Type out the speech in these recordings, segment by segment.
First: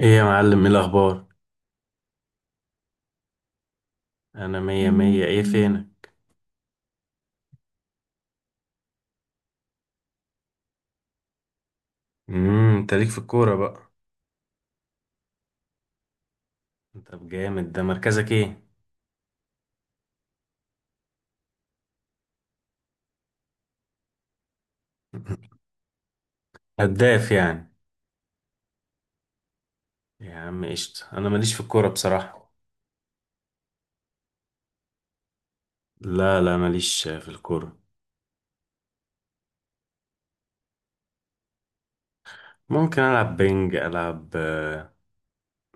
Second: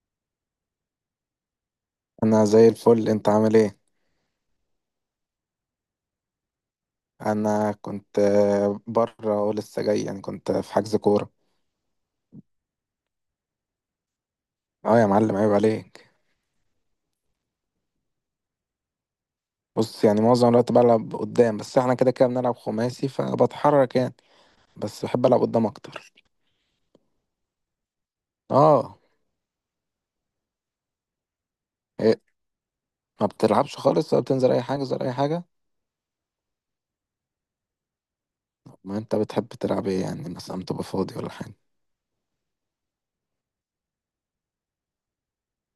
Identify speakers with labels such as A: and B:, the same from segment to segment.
A: ايه يا معلم، ايه الاخبار؟
B: انا زي الفل، انت عامل ايه؟
A: انا مية مية. ايه فينك؟
B: انا كنت بره ولسه جاي، يعني كنت في حجز كوره.
A: انت ليك في الكورة بقى؟
B: اه يا معلم، عيب عليك.
A: طب جامد. ده مركزك ايه؟
B: بص، يعني معظم الوقت بلعب قدام، بس احنا كده كده بنلعب خماسي فبتحرك يعني. بس بحب العب قدام اكتر.
A: هداف يعني؟
B: اه.
A: يا عم قشطة، انا ماليش في الكورة
B: إيه؟
A: بصراحة.
B: ما بتلعبش خالص؟ ولا بتنزل اي حاجه ولا اي حاجه؟
A: لا، لا، ماليش في الكورة.
B: ما انت بتحب تلعب ايه يعني؟ مثلا تبقى فاضي ولا حاجه؟
A: ممكن العب بينج، العب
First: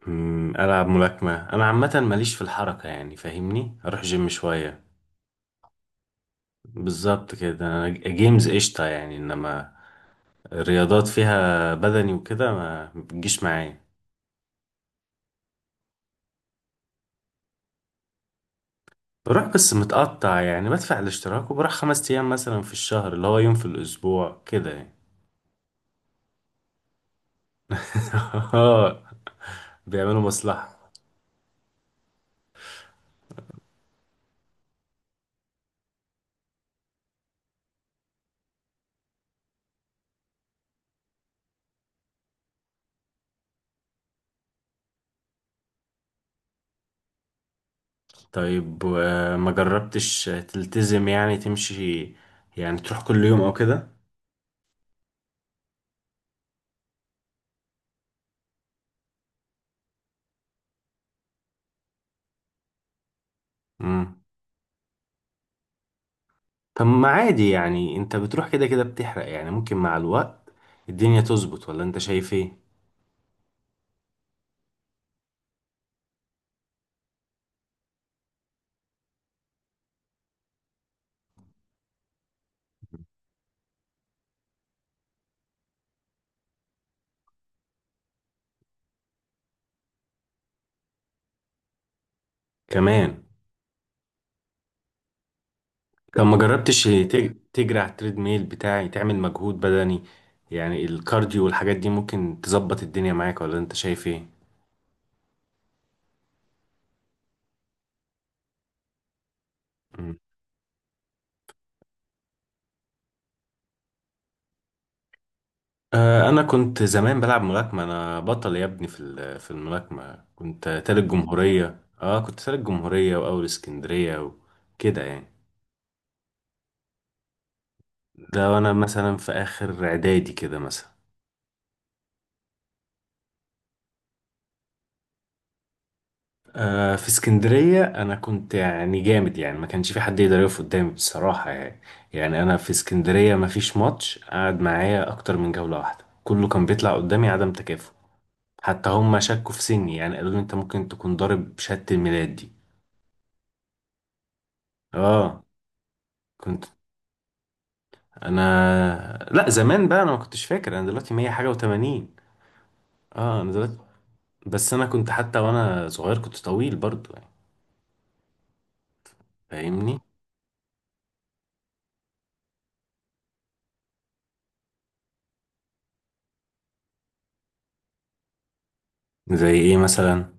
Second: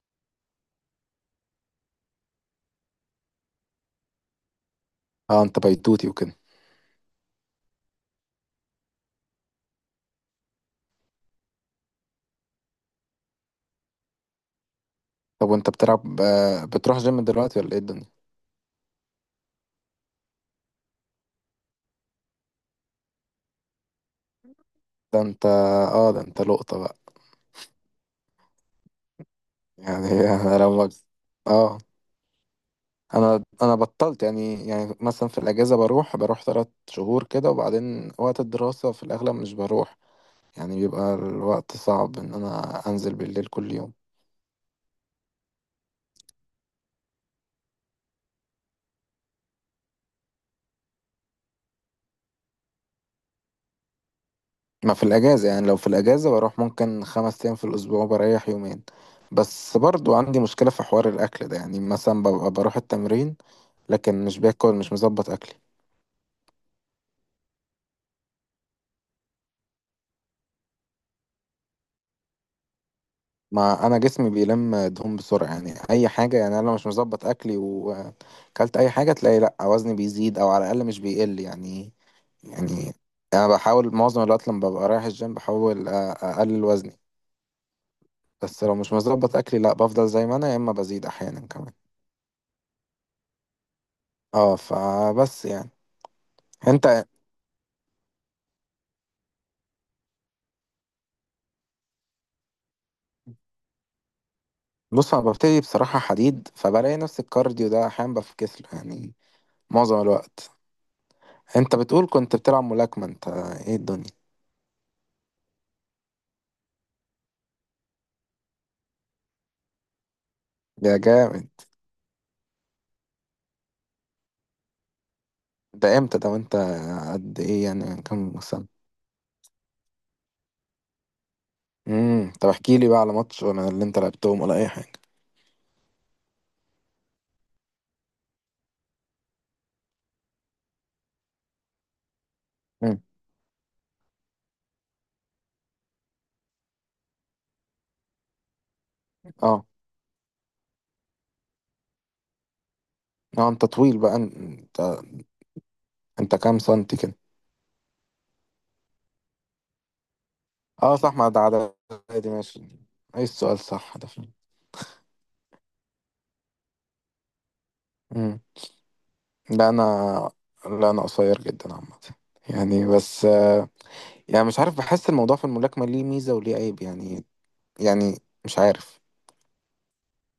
A: العب ملاكمة. انا عامة ماليش في الحركة يعني، فاهمني، اروح جيم شوية.
B: اه انت بيتوتي وكده.
A: بالظبط كده، أنا جيمز قشطة يعني، انما الرياضات فيها بدني وكده ما بتجيش معايا.
B: طب وانت بتلعب بتروح جيم دلوقتي ولا ايه الدنيا؟
A: بروح بس متقطع، يعني بدفع الاشتراك وبروح 5 أيام مثلا في الشهر، اللي هو يوم في الأسبوع كده يعني.
B: ده انت اه ده انت لقطه بقى.
A: اه،
B: يعني
A: بيعملوا
B: انا لو.
A: مصلحة.
B: اه، انا بطلت، يعني يعني مثلا في الاجازه بروح ثلاث شهور كده، وبعدين وقت الدراسه في الاغلب مش بروح. يعني بيبقى الوقت صعب ان انا انزل بالليل كل يوم.
A: طيب، ما جربتش تلتزم، يعني تمشي، يعني تروح كل يوم أو كده؟
B: ما في الاجازه، يعني لو في الاجازه بروح ممكن خمس ايام في الاسبوع، بريح يومين. بس برضو عندي مشكله في حوار الاكل ده، يعني مثلا ببقى بروح التمرين
A: مم.
B: لكن مش باكل، مش مظبط اكلي.
A: طب ما عادي يعني، أنت بتروح كده كده بتحرق، يعني ممكن مع الوقت الدنيا تظبط، ولا أنت شايف إيه؟
B: ما انا جسمي بيلم دهون بسرعه، يعني اي حاجه، يعني انا لو مش مظبط اكلي واكلت اي حاجه تلاقي لا وزني بيزيد او على الاقل مش بيقل يعني. يعني انا بحاول معظم الوقت لما ببقى رايح الجيم بحاول اقلل وزني. بس لو مش مظبط اكلي لا بفضل زي ما انا، يا اما بزيد احيانا كمان.
A: كمان.
B: اه فبس يعني.
A: طب ما جربتش
B: انت.
A: تجري على التريد ميل بتاعي، تعمل مجهود بدني، يعني الكارديو والحاجات دي ممكن تظبط الدنيا معاك، ولا انت شايف ايه؟
B: بص انا ببتدي بصراحه حديد، فبلاقي نفس الكارديو ده احيانا بفكس له يعني معظم
A: مم.
B: الوقت. انت بتقول كنت بتلعب ملاكمه انت، ايه الدنيا؟
A: آه، انا كنت زمان بلعب ملاكمة. انا بطل يا ابني في الملاكمة. كنت
B: يا
A: تالت
B: جامد.
A: جمهورية. اه كنت تالت جمهورية واول اسكندرية، وكده يعني.
B: ده امتى ده وانت قد ايه يعني؟ كم
A: ده وانا
B: سنة؟
A: مثلا في اخر اعدادي كده مثلا.
B: امم. طب احكي لي بقى على ماتش ولا اللي انت لعبتهم ولا اي حاجة.
A: في اسكندرية أنا كنت يعني جامد، يعني ما كانش في حد يقدر يقف قدامي بصراحة يعني. يعني أنا في
B: امم.
A: اسكندرية ما فيش ماتش قعد معايا أكتر من جولة واحدة، كله كان بيطلع قدامي عدم تكافؤ. حتى هم شكوا في
B: اه.
A: سني، يعني قالوا لي أنت ممكن تكون ضارب شهادة الميلاد دي.
B: اه انت طويل بقى انت،
A: آه
B: انت كام
A: كنت.
B: سنتي كده؟
A: أنا، لا، زمان بقى أنا ما كنتش فاكر، أنا
B: اه صح،
A: دلوقتي
B: ما
A: 100
B: ده
A: حاجة و80.
B: عددي ماشي. ايه
A: أنا
B: السؤال
A: دلوقتي
B: صح ده فين؟
A: بس أنا كنت حتى وأنا صغير كنت طويل برضو يعني،
B: امم. لا انا
A: فاهمني.
B: لا انا قصير جدا عامة، يعني بس يعني مش عارف، بحس الموضوع في الملاكمة ليه ميزة وليه عيب يعني. يعني مش عارف.
A: زي إيه مثلا؟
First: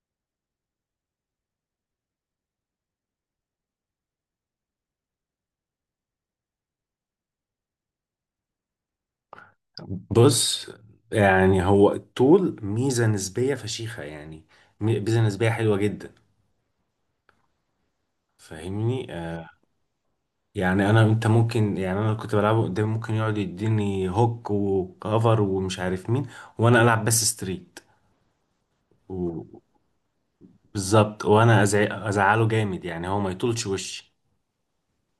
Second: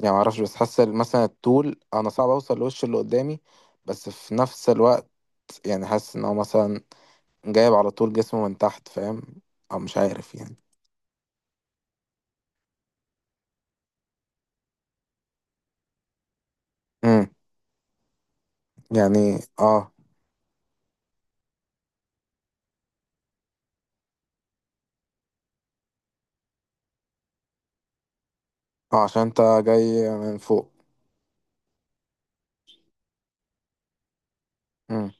B: يعني ما اعرفش بس حاسه مثلا الطول، انا صعب اوصل لوش اللي قدامي. بس في نفس الوقت يعني حاسس ان هو مثلا جايب على طول جسمه من تحت، فاهم؟ او مش عارف يعني.
A: بص، يعني هو الطول ميزة نسبية فشيخة يعني، ميزة نسبية حلوة جدا،
B: امم.
A: فاهمني.
B: يعني اه.
A: يعني انا، انت ممكن، يعني انا كنت بلعبه قدام، ممكن يقعد يديني هوك وكفر ومش عارف مين، وانا العب بس ستريت.
B: اه عشان انت
A: و-
B: جاي من فوق.
A: بالظبط، وانا ازعله جامد يعني، هو ما يطولش وشي.
B: امم.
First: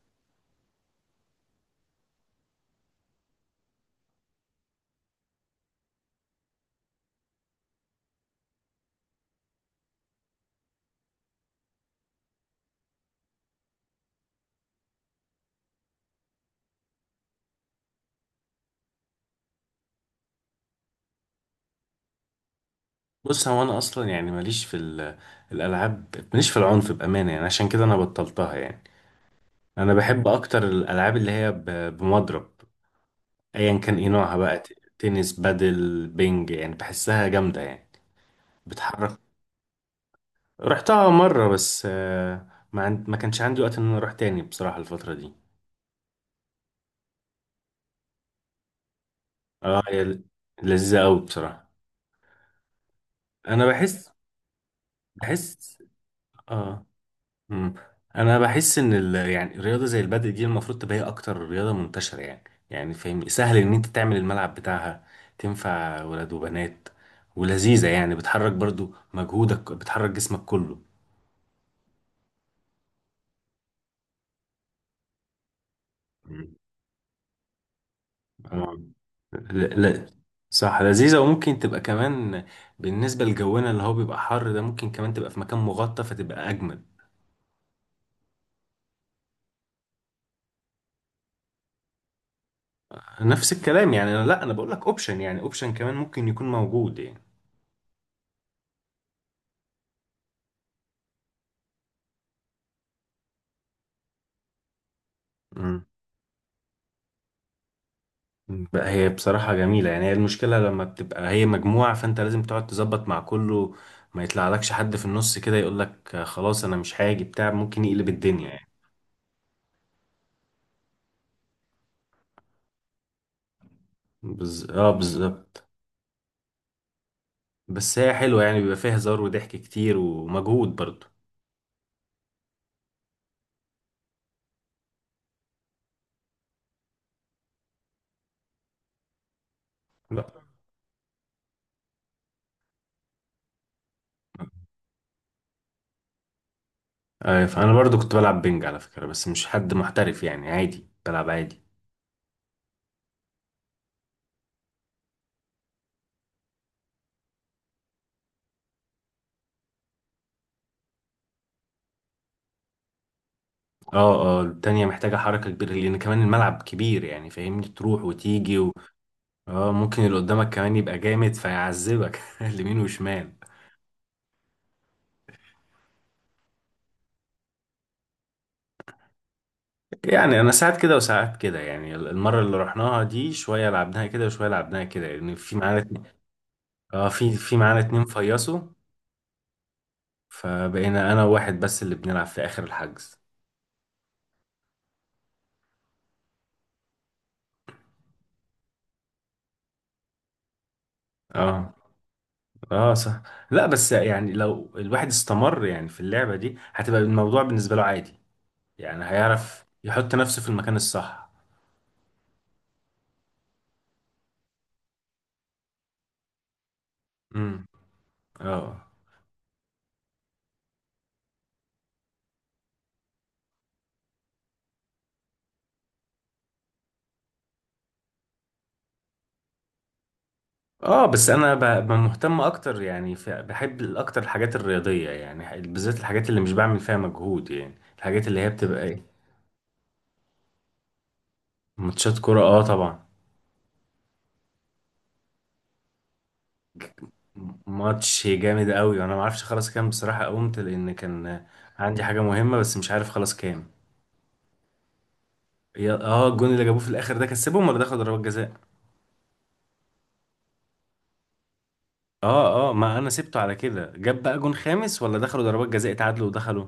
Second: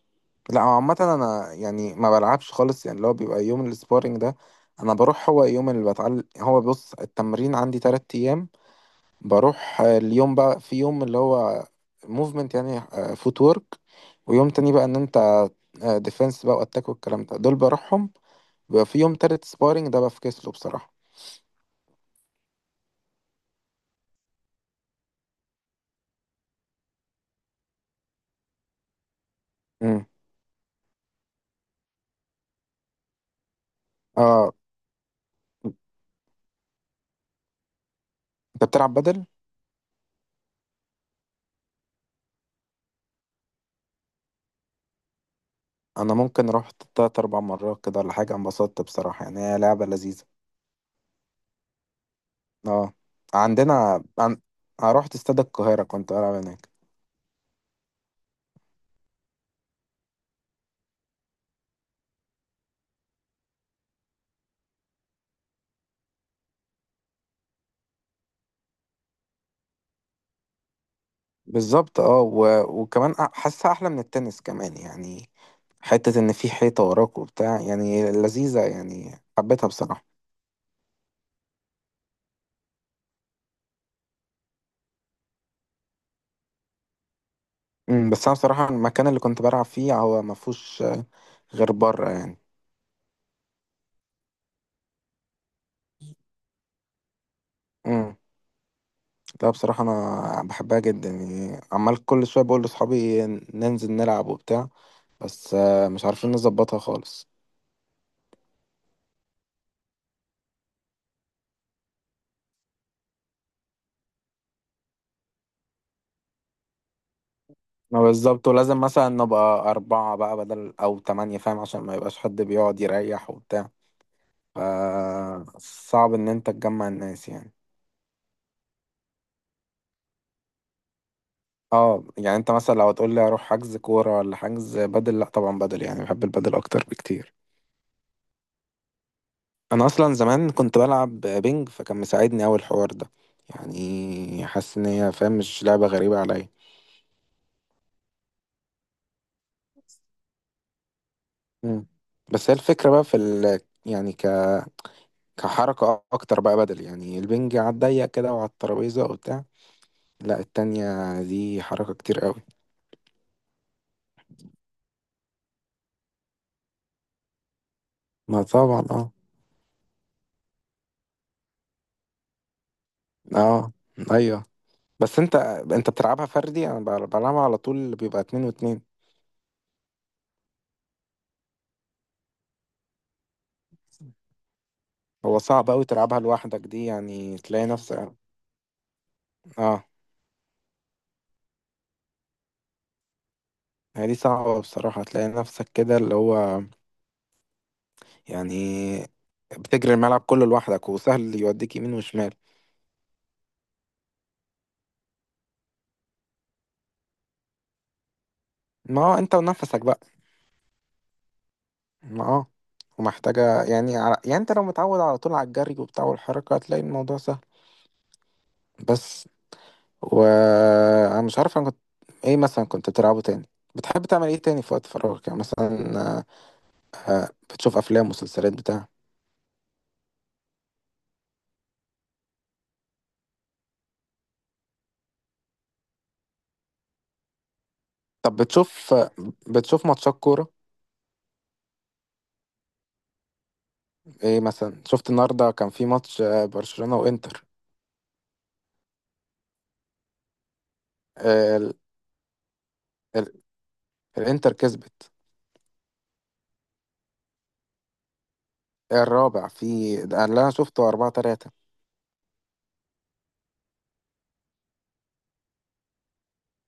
B: لا هو عامه انا يعني ما بلعبش خالص، يعني اللي هو بيبقى يوم السبارينج ده انا بروح. هو يوم اللي بتعلم، هو بص التمرين عندي تلات ايام. بروح اليوم بقى في يوم اللي هو موفمنت يعني، فوت وورك. ويوم تاني بقى ان انت ديفنس بقى واتاك والكلام ده، دول بروحهم. بيبقى في يوم تالت سبارينج ده بفكس له بصراحه.
A: بص، هو انا اصلا يعني ماليش في الالعاب، ماليش في العنف بامانه يعني، عشان كده انا بطلتها يعني. انا
B: امم.
A: بحب اكتر الالعاب اللي هي بمضرب، ايا كان ايه نوعها
B: اه
A: بقى. تنس، بادل، بينج، يعني بحسها جامدة يعني،
B: انت بتلعب
A: بتحرك.
B: بدل.
A: رحتها مرة بس. ما كانش عندي وقت ان انا اروح تاني بصراحة الفترة دي.
B: انا ممكن رحت تلات اربع مرات كده ولا حاجه، انبسطت بصراحه، يعني هي
A: اه،
B: لعبه
A: هي
B: لذيذه.
A: لذيذة قوي بصراحة.
B: اه.
A: انا
B: عندنا
A: بحس
B: عن... أنا رحت استاد القاهره
A: بحس
B: كنت بلعب هناك.
A: اه. مم. انا بحس ان يعني الرياضة زي البادل دي المفروض تبقى هي اكتر رياضة منتشرة يعني، يعني فاهم سهل ان انت تعمل الملعب بتاعها، تنفع ولاد وبنات، ولذيذة يعني، بتحرك برضو، مجهودك بتحرك جسمك كله.
B: بالظبط اه. وكمان حاسها احلى من التنس كمان يعني. حته ان في حيطه وراك وبتاع، يعني لذيذه
A: آه.
B: يعني،
A: لا،
B: حبيتها
A: لا،
B: بصراحه.
A: صح، لذيذة. وممكن تبقى كمان بالنسبة لجونا اللي هو بيبقى حر ده، ممكن كمان تبقى في مكان مغطى فتبقى أجمل.
B: امم. بس انا بصراحه المكان اللي كنت بلعب فيه هو ما فيهوش غير بره يعني.
A: نفس الكلام يعني، أنا، لا، أنا بقول لك أوبشن يعني، أوبشن كمان ممكن يكون موجود يعني.
B: امم. لا بصراحة أنا بحبها جدا، يعني عمال كل شوية بقول لأصحابي ننزل نلعب وبتاع. بس
A: مم.
B: مش عارفين نظبطها خالص.
A: بقى هي بصراحة جميلة يعني، هي المشكلة لما بتبقى هي مجموعة، فأنت لازم تقعد تظبط مع كله، ما يطلعلكش حد في النص كده يقول لك خلاص أنا مش هاجي بتاع، ممكن
B: ما
A: يقلب
B: بالظبط،
A: الدنيا يعني.
B: ولازم مثلا نبقى أربعة بقى بدل أو تمانية، فاهم؟ عشان ما يبقاش حد بيقعد يريح وبتاع. ف
A: اه، بالظبط.
B: صعب إن أنت تجمع الناس يعني.
A: بس هي حلوة يعني، بيبقى فيها هزار وضحك كتير ومجهود برضه.
B: اه يعني أنت مثلا لو هتقول لي أروح حجز كورة ولا حجز بدل، لأ طبعا بدل، يعني بحب البدل أكتر بكتير. أنا أصلا زمان كنت بلعب بينج، فكان مساعدني أوي الحوار ده. يعني حاسس إن هي، فاهم، مش لعبة غريبة عليا.
A: فانا برضو كنت بلعب بينج على فكرة، بس مش حد محترف يعني، عادي بلعب عادي.
B: مم. بس هي الفكرة بقى في ال... يعني ك... كحركة أكتر بقى بدل، يعني البنج على الضيق كده وعلى الترابيزة وبتاع. لا التانية دي حركة كتير قوي.
A: اه، اه، التانية محتاجة حركة كبيرة، لأن كمان الملعب كبير يعني، فاهمني، تروح
B: ما
A: وتيجي
B: طبعا اه.
A: اه، ممكن اللي قدامك كمان يبقى جامد فيعذبك اليمين وشمال.
B: اه أيوه. بس أنت، أنت بتلعبها فردي؟ أنا بلعبها على طول بيبقى اتنين واتنين.
A: يعني أنا ساعات كده وساعات كده، يعني المرة اللي رحناها دي شوية لعبناها كده وشوية لعبناها كده، لأن
B: هو
A: في
B: صعب
A: معانا
B: أوي تلعبها لوحدك دي،
A: اه، في
B: يعني
A: في
B: تلاقي
A: معانا 2
B: نفسك.
A: فيصوا،
B: اه
A: فبقينا أنا وواحد بس اللي بنلعب في آخر الحجز.
B: هي دي صعبة بصراحة تلاقي نفسك كده اللي هو يعني بتجري الملعب كله لوحدك، وسهل
A: اه،
B: يوديك يمين وشمال.
A: اه، صح. لا بس يعني، لو الواحد استمر يعني في اللعبة دي، هتبقى الموضوع بالنسبة له عادي،
B: ما
A: يعني
B: هو انت
A: هيعرف
B: ونفسك بقى.
A: يحط نفسه في المكان الصح.
B: ما اه. ومحتاجة يعني على... يعني انت لو متعود على طول على الجري وبتاع والحركة هتلاقي الموضوع سهل.
A: امم اه،
B: بس. و. انا مش عارف انا كنت ايه مثلا كنت بتلعبه تاني. بتحب تعمل ايه تاني في وقت فراغك يعني مثلا؟ بتشوف افلام، مسلسلات، بتاع؟
A: اه، بس انا مهتم اكتر يعني، بحب اكتر الحاجات الرياضية، يعني بالذات الحاجات اللي مش بعمل فيها مجهود يعني، الحاجات
B: طب
A: اللي هي بتبقى
B: بتشوف
A: ايه.
B: بتشوف ماتشات كورة؟
A: ماتشات كرة، اه طبعا.
B: ايه مثلا شفت النهاردة؟ كان في ماتش برشلونة وانتر.
A: ماتش جامد قوي، وانا ما اعرفش خلاص كام بصراحة، قمت لان كان
B: ال...
A: عندي حاجة مهمة، بس مش عارف
B: ال...
A: خلاص كام.
B: الانتر كسبت.
A: اه، الجون اللي جابوه في الاخر ده كسبهم، ولا ده خد ضربات جزاء؟
B: الرابع في ده اللي انا شفته 4 3.
A: اه، اه، ما انا سبته على كده، جاب بقى جون خامس، ولا دخلوا ضربات جزاء اتعادلوا ودخلوا؟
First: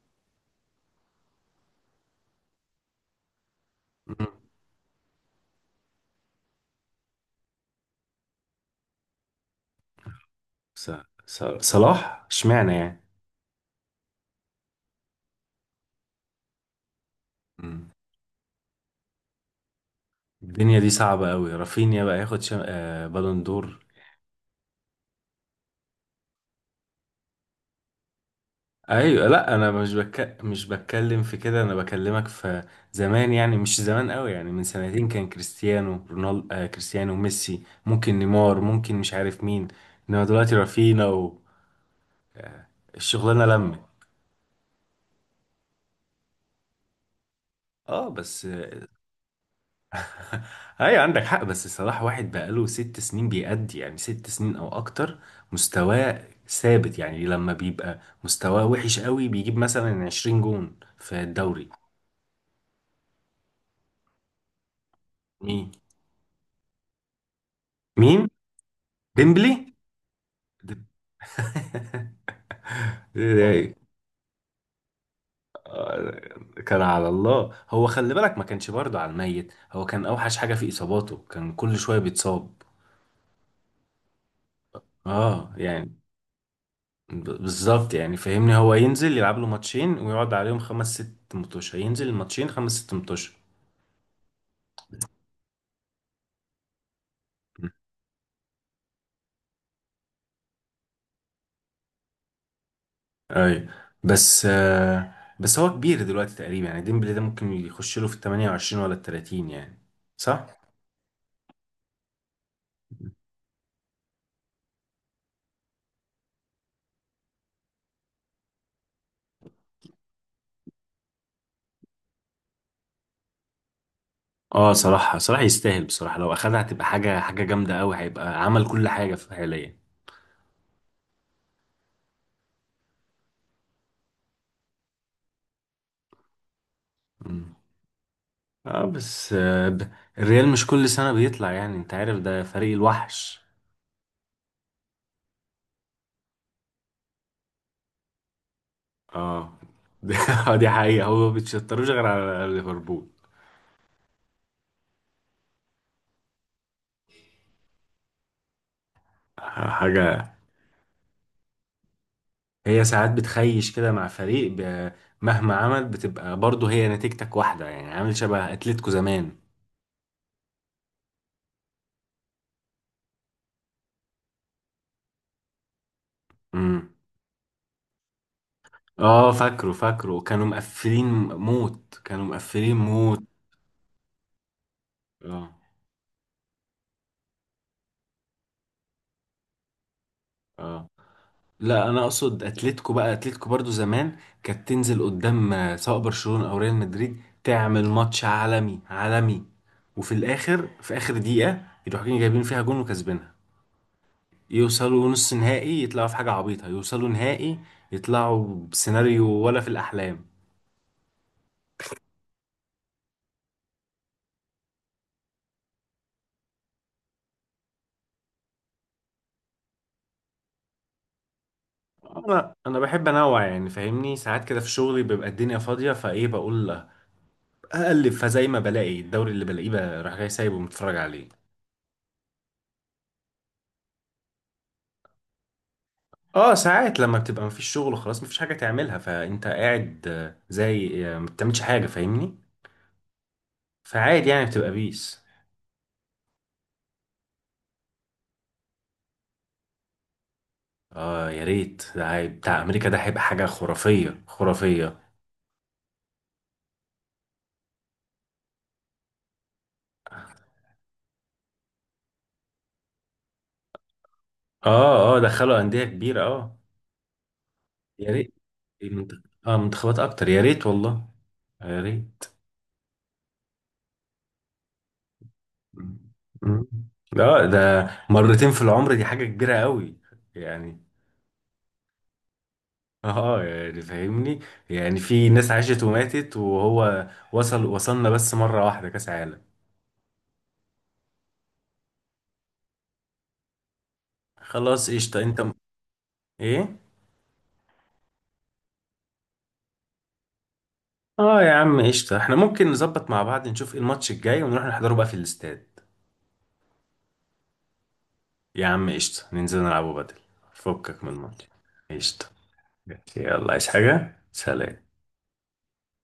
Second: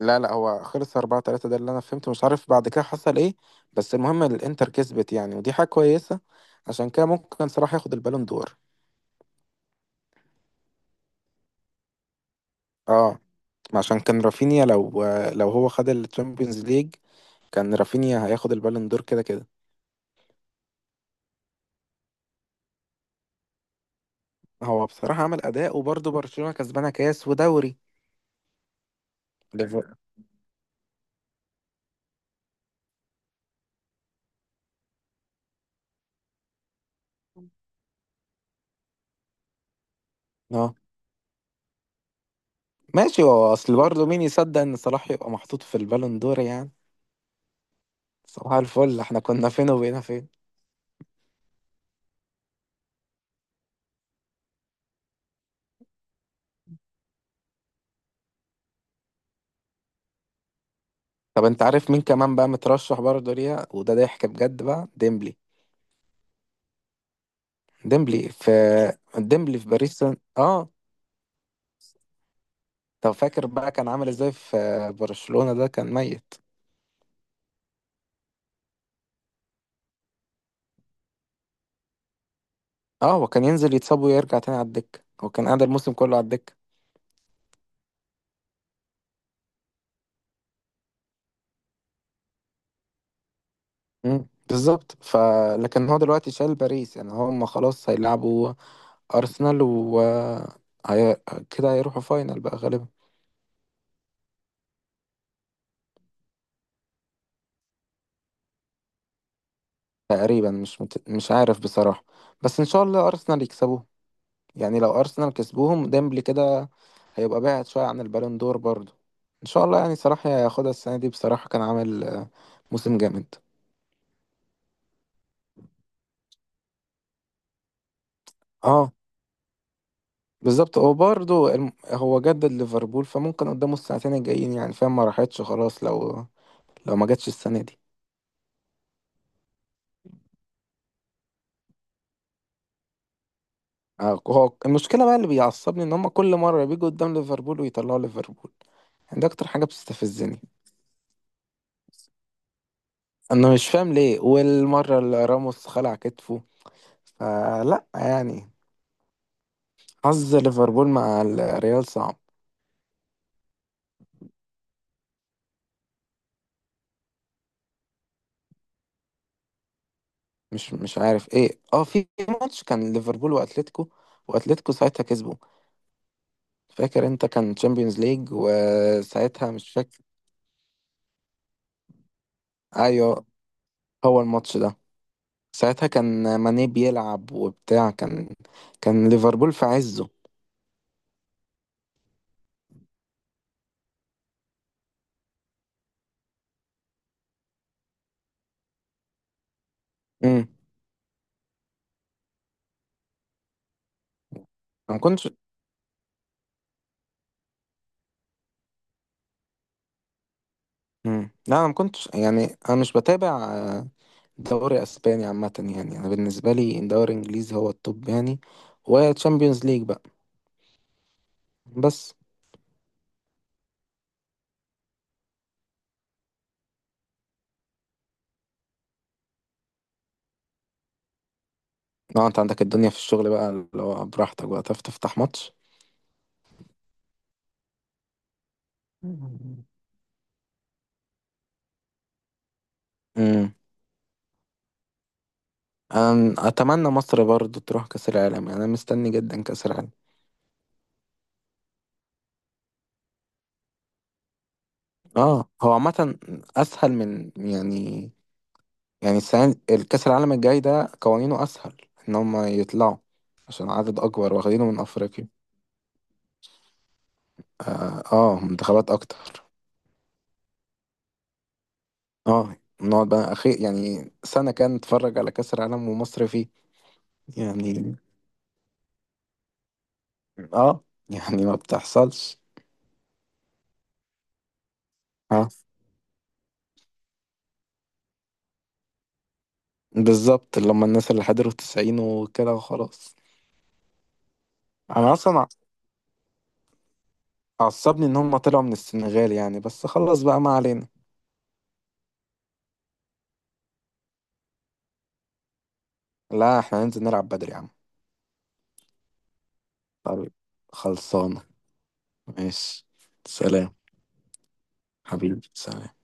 B: لا لا هو خلص 4 3 ده اللي انا فهمته، مش عارف بعد كده حصل ايه. بس المهم
A: مم.
B: الانتر كسبت يعني، ودي حاجة كويسة. عشان كده ممكن صلاح ياخد البالون دور.
A: ص- صلاح اشمعنى يعني؟
B: اه، عشان كان رافينيا لو، لو هو خد الشامبيونز ليج كان
A: مم.
B: رافينيا هياخد البالون دور كده كده.
A: الدنيا دي صعبة قوي، رافينيا بقى ياخد شم... آه بالون دور.
B: هو بصراحة عمل أداء، وبرضه برشلونة كسبانة كاس ودوري.
A: ايوه، لا، انا
B: ليفر-
A: مش بتكلم في كده، انا بكلمك في زمان، يعني مش زمان قوي، يعني من سنتين كان كريستيانو رونالدو، كريستيانو ميسي، ممكن نيمار، ممكن مش عارف مين، انما دلوقتي
B: اه
A: رافينا
B: ماشي.
A: والشغلانة
B: هو أصل
A: لمت.
B: برضه مين يصدق إن صلاح يبقى محطوط في البالون دور يعني؟
A: اه بس.
B: صباح الفل، احنا كنا فين وبقينا فين.
A: ايوه، عندك حق، بس الصراحة واحد بقاله 6 سنين بيأدي، يعني 6 سنين او اكتر مستواه ثابت، يعني لما بيبقى مستواه وحش قوي بيجيب مثلا 20 جون في
B: طب انت
A: الدوري.
B: عارف مين كمان بقى مترشح برضه ليها وده ضحك بجد بقى؟ ديمبلي.
A: مين؟
B: ديمبلي
A: مين؟
B: في ديمبلي في
A: ديمبلي؟
B: باريس سان اه.
A: ديم-
B: طب
A: إيه
B: فاكر بقى
A: ده؟
B: كان عامل ازاي في برشلونة ده؟ كان ميت.
A: كان على الله، هو خلي بالك ما كانش برضه على الميت، هو كان اوحش حاجة في اصاباته، كان كل شوية بيتصاب.
B: اه هو كان ينزل يتصاب ويرجع تاني على الدكة، هو كان
A: اه
B: قاعد الموسم
A: يعني،
B: كله على الدكة.
A: بالظبط يعني، فاهمني هو ينزل يلعب له ماتشين ويقعد عليهم 5 6 متوشة، ينزل الماتشين 5 6 متوشة.
B: بالظبط. ف لكن هو دلوقتي شال باريس، يعني هم خلاص هيلعبوا ارسنال و هي... كده هيروحوا فاينل بقى غالبا.
A: اي، بس آه بس هو كبير دلوقتي تقريبا يعني، ديمبلي ده ممكن يخش له في ال 28 ولا ال 30 يعني،
B: تقريبا
A: صح؟
B: مش مت... مش عارف بصراحة. بس ان شاء الله ارسنال يكسبوه. يعني لو ارسنال كسبوهم ديمبلي كده هيبقى بعد شويه عن البالون دور برضو. ان شاء الله، يعني صلاح هياخدها السنه دي بصراحه، كان عامل موسم جامد.
A: اه، صراحة صراحة يستاهل بصراحة، لو اخدها هتبقى حاجة، حاجة جامدة قوي، هيبقى عمل كل
B: اه
A: حاجة في حاليا.
B: بالظبط. هو برضو هو جدد ليفربول، فممكن قدامه السنتين الجايين يعني، فاهم؟ ما راحتش خلاص لو، لو ما جاتش
A: مم.
B: السنه دي.
A: اه بس، الريال مش كل سنة بيطلع يعني، انت عارف ده فريق الوحش.
B: هو المشكله بقى اللي بيعصبني ان هم كل مره بيجوا قدام ليفربول ويطلعوا ليفربول، يعني ده اكتر
A: اه
B: حاجه
A: دي
B: بتستفزني.
A: دي حقيقة، هو ما بيتشطروش غير على ليفربول.
B: انا مش فاهم ليه، والمره اللي راموس خلع كتفه فلا يعني. حظ
A: حاجة.
B: ليفربول مع الريال صعب.
A: هي ساعات بتخيش كده مع فريق مهما عمل بتبقى برضه هي نتيجتك واحدة يعني، عامل شبه أتلتيكو زمان.
B: مش مش عارف ايه. اه في ماتش كان ليفربول واتلتيكو، واتلتيكو ساعتها كسبوا.
A: امم
B: فاكر انت؟ كان تشامبيونز ليج
A: اه،
B: وساعتها مش
A: فاكره
B: فاكر.
A: فاكره كانوا مقفلين موت، كانوا مقفلين موت.
B: ايوه. هو الماتش ده
A: اه،
B: ساعتها كان ماني بيلعب وبتاع، كان كان ليفربول في عزه.
A: اه، لا، انا اقصد اتلتيكو بقى، اتلتيكو برضه زمان كانت تنزل قدام سواء برشلونة او ريال مدريد، تعمل ماتش عالمي عالمي، وفي
B: امم
A: الاخر في اخر دقيقة يروحوا جايبين فيها جون وكسبينها،
B: انا ما
A: يوصلوا
B: كنتش.
A: نص نهائي، يطلعوا في حاجة عبيطة يوصلوا نهائي، يطلعوا بسيناريو ولا في الأحلام.
B: امم. لا انا ما كنتش يعني انا مش بتابع دوري اسباني عامه. يعني انا بالنسبه لي دوري انجليزي هو التوب يعني، وتشامبيونز ليج بقى. بس.
A: أنا بحب أنوع يعني، فاهمني، ساعات كده في شغلي بيبقى الدنيا فاضية، فإيه بقول لا، أقلب فزي ما بلاقي الدوري اللي بلاقيه بقى، راح جاي سايبه متفرج عليه.
B: اه انت عندك الدنيا في الشغل بقى اللي هو براحتك بقى تعرف تفتح ماتش.
A: اه، ساعات لما بتبقى مفيش شغل خلاص، مفيش حاجة تعملها فأنت
B: مم.
A: قاعد زي ما بتعملش حاجة، فاهمني،
B: امم.
A: فعادي يعني بتبقى بيس.
B: انا اتمنى مصر برضو تروح كاس العالم، يعني انا مستني جدا كاس العالم.
A: اه يا ريت، ده بتاع أمريكا ده هيبقى حاجة خرافية، خرافية.
B: اه. هو عامه اسهل من يعني، يعني السنه الكاس العالم الجاي ده قوانينه اسهل ان هم يطلعوا، عشان عدد اكبر واخدينه من
A: اه، اه،
B: افريقيا.
A: دخلوا أندية كبيرة، اه.
B: اه،
A: يا ريت،
B: منتخبات اكتر.
A: منتخبات اكتر، يا ريت والله، يا ريت.
B: اه نقعد بقى اخي يعني سنه كان نتفرج على كاس العالم ومصر فيه.
A: مم. اه، ده
B: يعني
A: مرتين في العمر، دي حاجة كبيرة قوي يعني
B: اه يعني ما بتحصلش.
A: اه يعني فاهمني، يعني في
B: آه.
A: ناس عاشت وماتت، وهو وصلنا بس مرة واحدة كاس عالم.
B: بالظبط، اللي هم الناس اللي حضروا التسعين وكده وخلاص.
A: خلاص
B: انا
A: قشطة، انت
B: اصلا
A: م... ايه؟
B: عصبني ان هم طلعوا من السنغال يعني، بس خلص بقى ما علينا.
A: اه يا عم قشطة، احنا ممكن نظبط مع بعض، نشوف ايه الماتش الجاي ونروح نحضره بقى في الاستاد.
B: لا احنا هننزل نلعب بدري يا عم.
A: يا عم قشطة، ننزل نلعبه بدل،
B: طيب.
A: فكك من
B: خلصانة.
A: الماتش. قشطة.
B: ماشي.
A: يلا، عايز
B: سلام.
A: حاجة؟ سلام.
B: حبيبي سلام.